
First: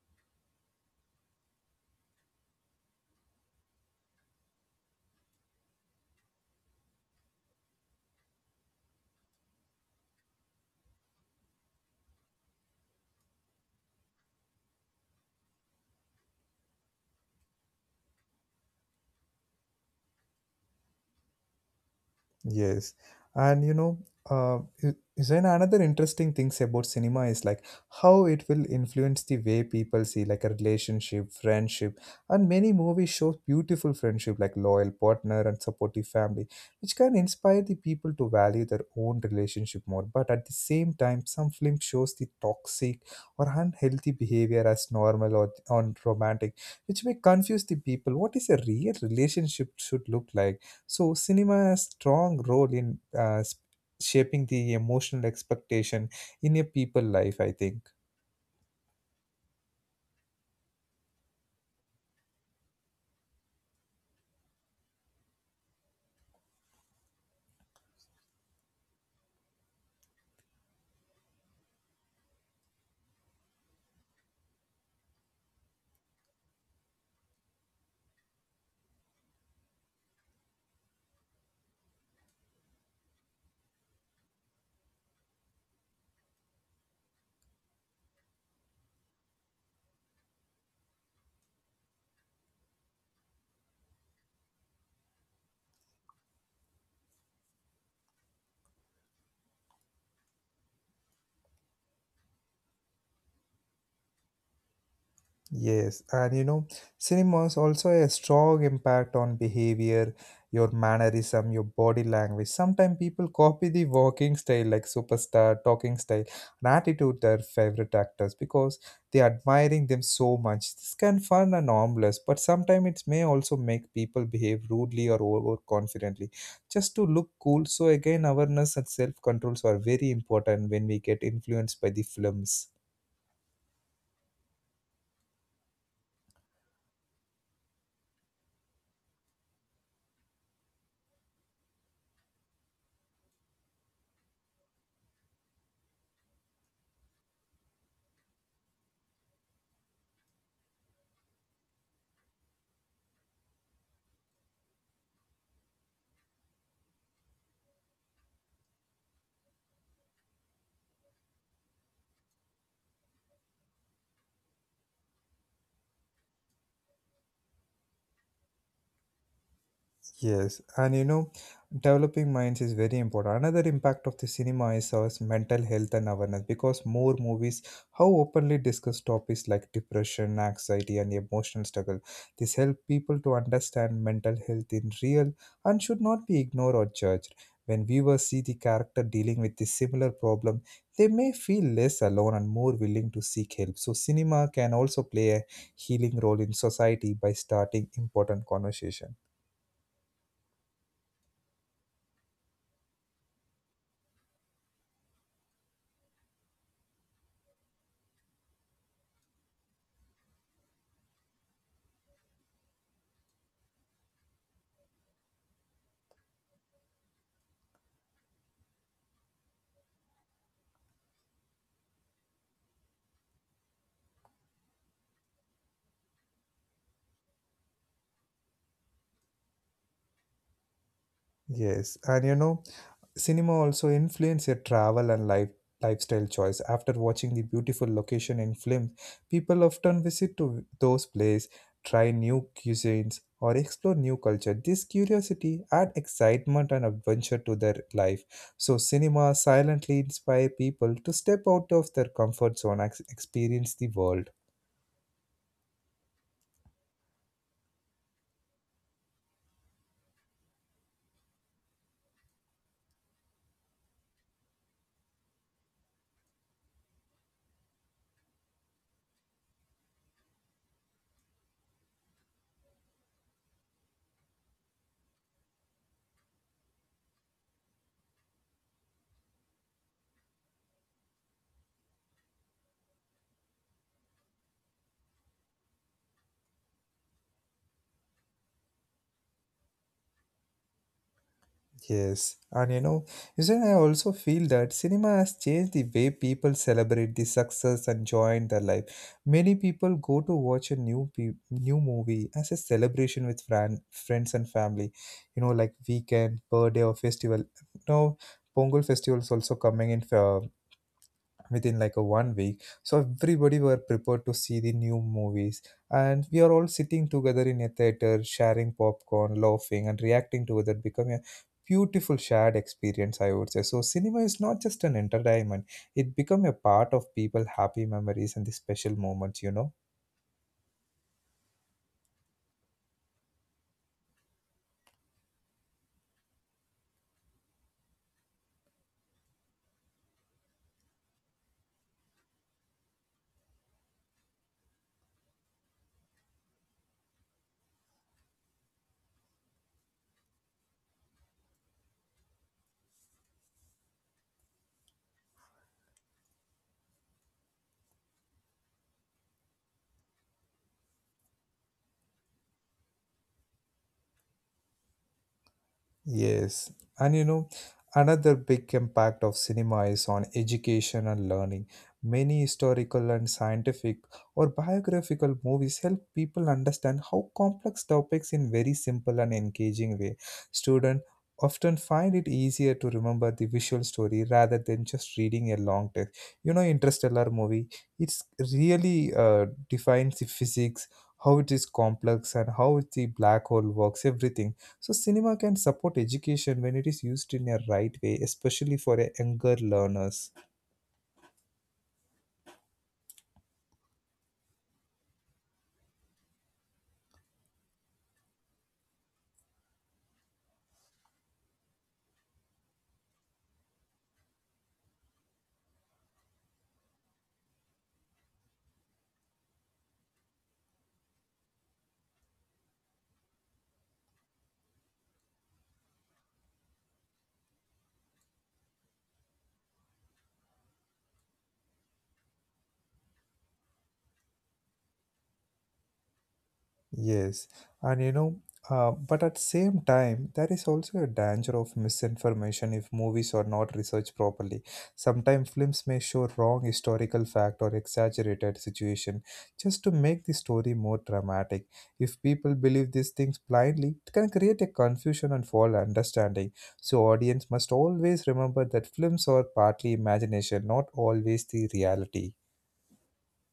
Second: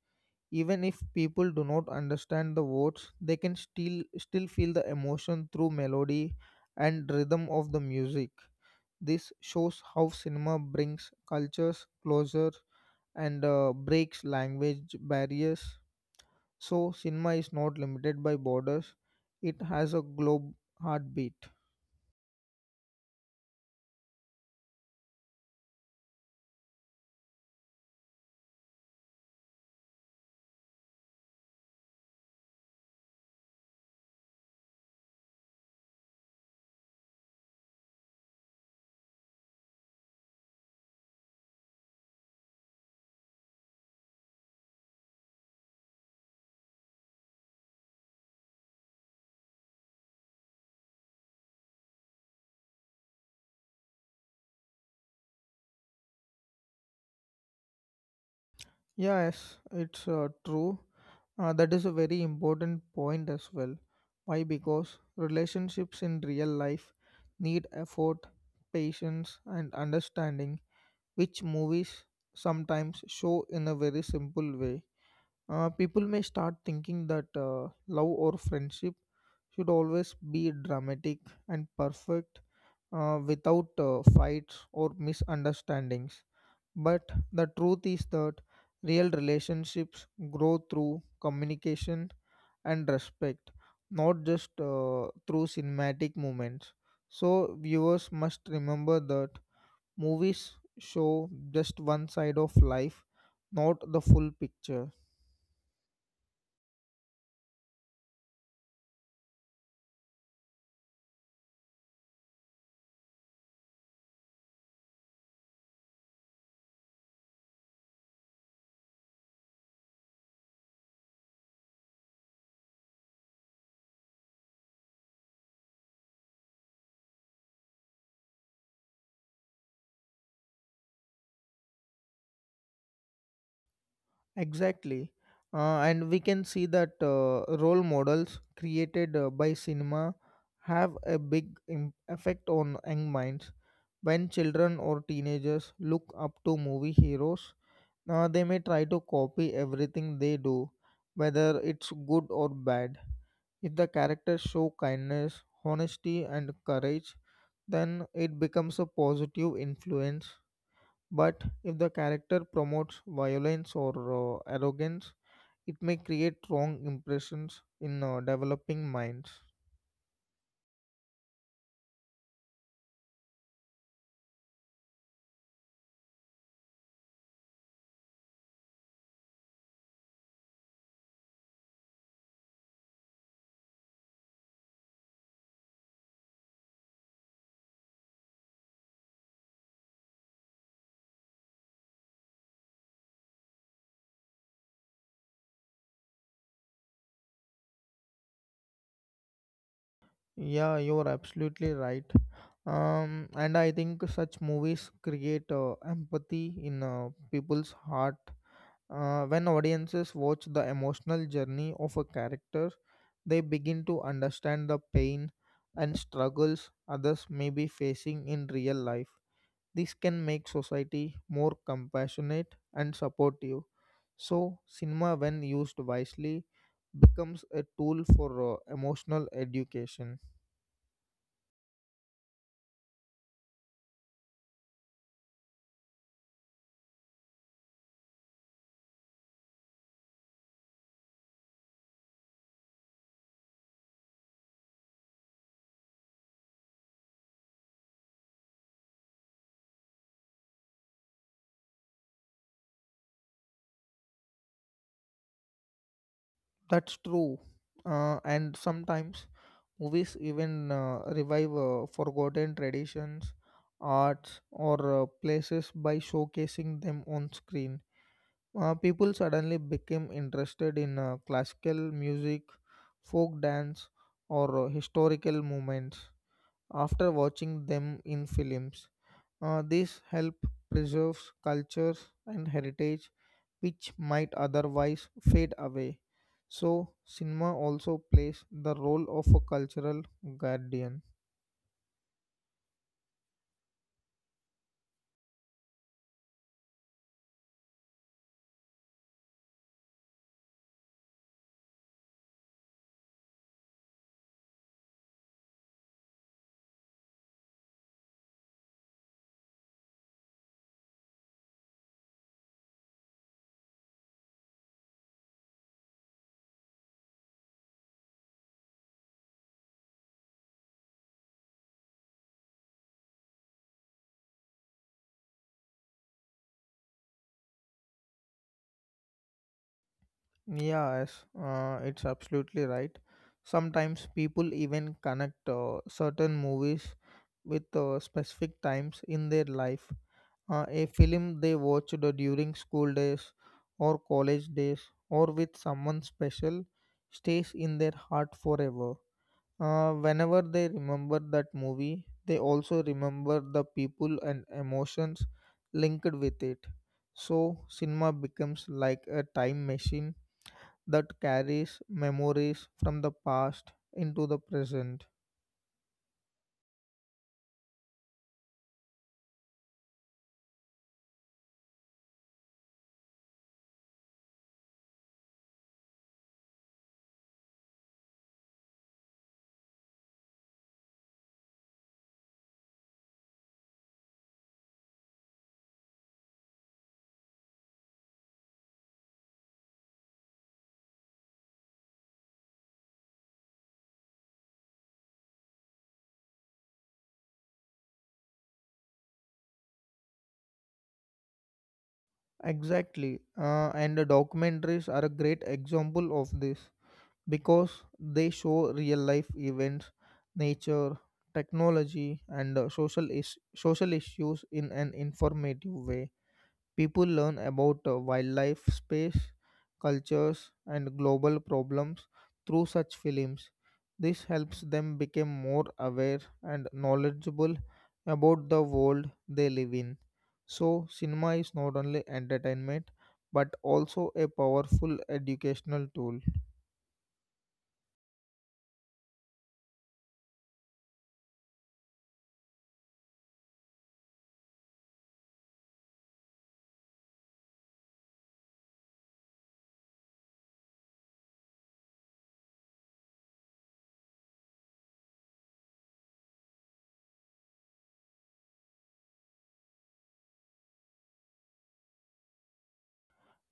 S2: Even if people do not understand the words, they can still feel the emotion through melody and rhythm of the music. This shows how cinema brings cultures closer and breaks language barriers. So, cinema is not limited by borders, it has a globe heartbeat.
S1: Yes, and you know, is another interesting things about cinema is like how it will influence the way people see like a relationship, friendship, and many movies show beautiful friendship like loyal partner and supportive family, which can inspire the people to value their own relationship more. But at the same time, some film shows the toxic or unhealthy behavior as normal or on romantic, which may confuse the people. What is a real relationship should look like? So, cinema has strong role in shaping the emotional expectation in a people life, I think.
S2: Yeah, yes, it's true. That is a very important point as well. Why? Because relationships in real life need effort, patience, and understanding, which movies sometimes show in a very simple way. People may start thinking that love or friendship should always be dramatic and perfect without fights or misunderstandings. But the truth is that real relationships grow through communication and respect, not just through cinematic moments. So, viewers must remember that movies show just one side of life, not the full picture.
S1: Yes, and you know, cinemas also a strong impact on behavior, your mannerism, your body language. Sometimes people copy the walking style, like superstar, talking style, and attitude their favorite actors, because they are admiring them so much. This can fun and harmless, but sometimes it may also make people behave rudely or overconfidently just to look cool. So again, awareness and self controls are very important when we get influenced by the films.
S2: Exactly. And we can see that role models created by cinema have a big effect on young minds. When children or teenagers look up to movie heroes, they may try to copy everything they do, whether it's good or bad. If the characters show kindness, honesty, and courage, then it becomes a positive influence. But if the character promotes violence or arrogance, it may create wrong impressions in developing minds.
S1: Yes, and you know, developing minds is very important. Another impact of the cinema is our mental health and awareness, because more movies how openly discuss topics like depression, anxiety, and emotional struggle. This helps people to understand mental health in real and should not be ignored or judged. When viewers see the character dealing with the similar problem, they may feel less alone and more willing to seek help. So, cinema can also play a healing role in society by starting important conversation.
S2: Yeah, you're absolutely right. And I think such movies create empathy in people's heart. When audiences watch the emotional journey of a character, they begin to understand the pain and struggles others may be facing in real life. This can make society more compassionate and supportive. So, cinema, when used wisely, becomes a tool for emotional education.
S1: Yes, and you know, cinema also influence your travel and life lifestyle choice. After watching the beautiful location in films, people often visit to those places, try new cuisines, or explore new culture. This curiosity add excitement and adventure to their life. So, cinema silently inspire people to step out of their comfort zone and experience the world.
S2: That's true. And sometimes movies even revive forgotten traditions, arts, or places by showcasing them on screen. People suddenly became interested in classical music, folk dance, or historical movements after watching them in films. This help preserves cultures and heritage which might otherwise fade away. So cinema also plays the role of a cultural guardian.
S1: Yes, and you know, usually, I also feel that cinema has changed the way people celebrate the success and joy in their life. Many people go to watch a new movie as a celebration with friends and family. You know, like weekend, birthday, or festival. Now, Pongal festival is also coming in, within like a 1 week, so everybody were prepared to see the new movies, and we are all sitting together in a theater sharing popcorn, laughing and reacting together, becoming a beautiful shared experience, I would say. So cinema is not just an entertainment, it become a part of people happy memories and the special moments, you know.
S2: Yeah, yes, it's absolutely right. Sometimes people even connect certain movies with specific times in their life. A film they watched during school days or college days or with someone special stays in their heart forever. Whenever they remember that movie, they also remember the people and emotions linked with it. So, cinema becomes like a time machine that carries memories from the past into the present.
S1: Yes, and you know, another big impact of cinema is on education and learning. Many historical and scientific or biographical movies help people understand how complex topics in very simple and engaging way. Students often find it easier to remember the visual story rather than just reading a long text. You know, Interstellar movie, it's really defines the physics, how it is complex and how the black hole works, everything. So cinema can support education when it is used in a right way, especially for a younger learners.
S2: Exactly. And the documentaries are a great example of this because they show real life events, nature, technology, and social, social issues in an informative way. People learn about wildlife, space, cultures, and global problems through such films. This helps them become more aware and knowledgeable about the world they live in. So, cinema is not only entertainment but also a powerful educational tool.
S1: Yes, and you know, but at same time, there is also a danger of misinformation if movies are not researched properly. Sometimes films may show wrong historical fact or exaggerated situation just to make the story more dramatic. If people believe these things blindly, it can create a confusion and false understanding. So audience must always remember that films are partly imagination, not always the reality.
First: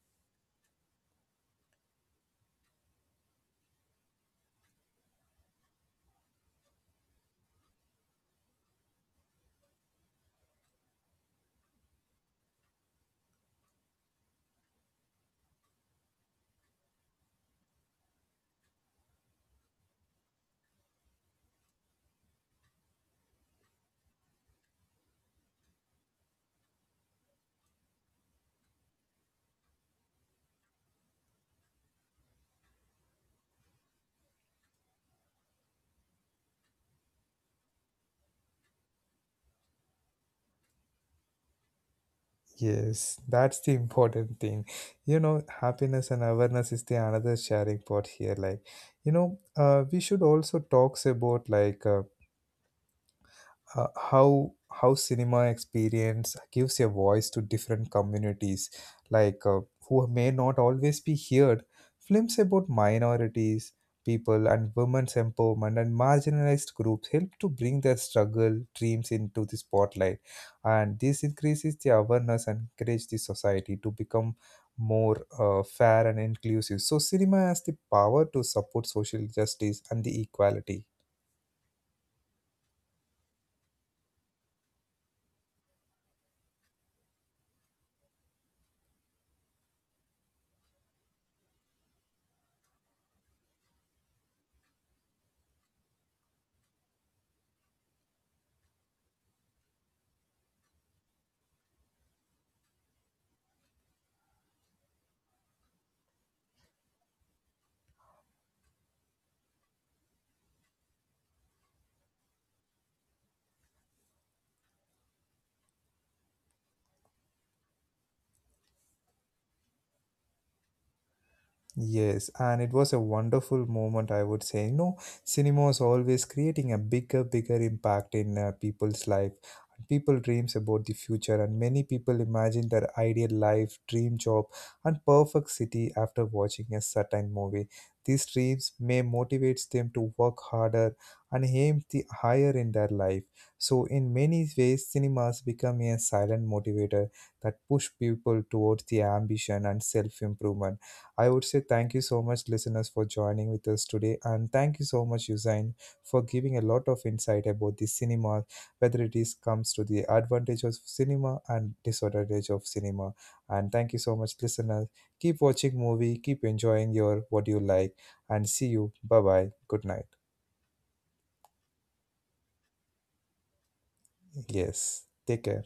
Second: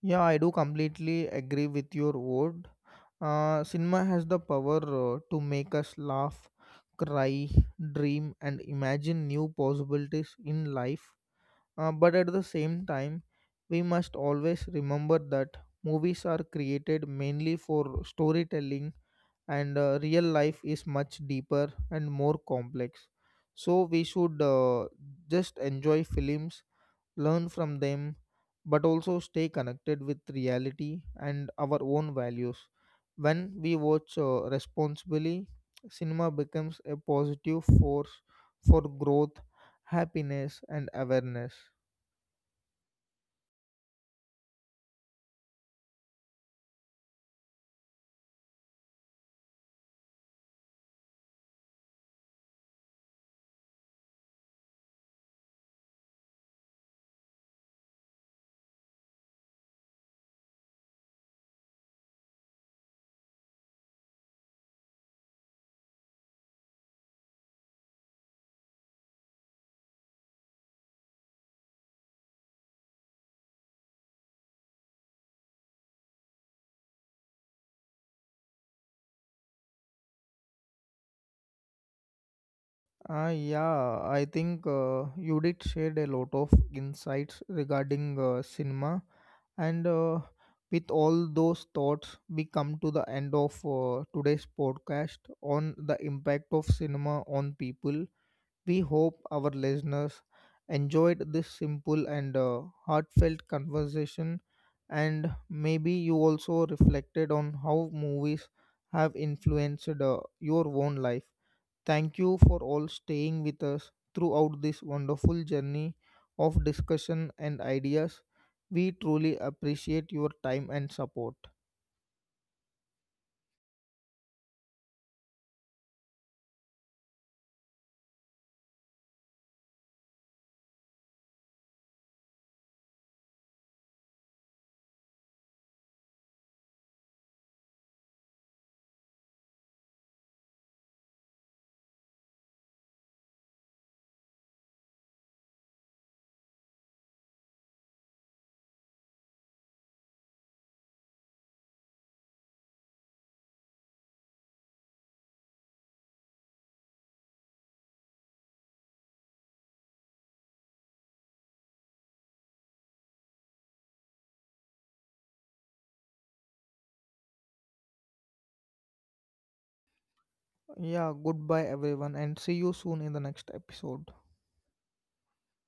S2: Yeah, I do completely agree with your word. Cinema has the power to make us laugh, cry, dream, and imagine new possibilities in life. But at the same time, we must always remember that movies are created mainly for storytelling, and real life is much deeper and more complex. So, we should just enjoy films, learn from them, but also stay connected with reality and our own values. When we watch responsibly, cinema becomes a positive force for growth, happiness, and awareness.
S1: Yes, that's the important thing. You know, happiness and awareness is the another sharing part here. Like, you know, we should also talks about like uh, how how cinema experience gives a voice to different communities, like who may not always be heard. Films about minorities people and women's empowerment and marginalized groups help to bring their struggle dreams into the spotlight, and this increases the awareness and encourage the society to become more fair and inclusive. So cinema has the power to support social justice and the equality.
S2: Ah, yeah, I think you did shared a lot of insights regarding cinema, and with all those thoughts, we come to the end of today's podcast on the impact of cinema on people. We hope our listeners enjoyed this simple and heartfelt conversation, and maybe you also reflected on how movies have influenced your own life. Thank you for all staying with us throughout this wonderful journey of discussion and ideas. We truly appreciate your time and support.
S1: Yes, and it was a wonderful moment, I would say. You know, cinema is always creating a bigger, bigger impact in people's life. People dreams about the future, and many people imagine their ideal life, dream job, and perfect city after watching a certain movie. These dreams may motivate them to work harder and aim the higher in their life. So, in many ways, cinemas become a silent motivator that push people towards the ambition and self-improvement. I would say thank you so much, listeners, for joining with us today. And thank you so much, Usain, for giving a lot of insight about the cinema, whether it is comes to the advantage of cinema and disadvantage of cinema. And thank you so much, listeners. Keep watching movie, keep enjoying your what you like, and see you. Bye bye. Good night.
S2: Yeah, goodbye everyone, and see you soon in the next episode.
S1: Yes. Take care.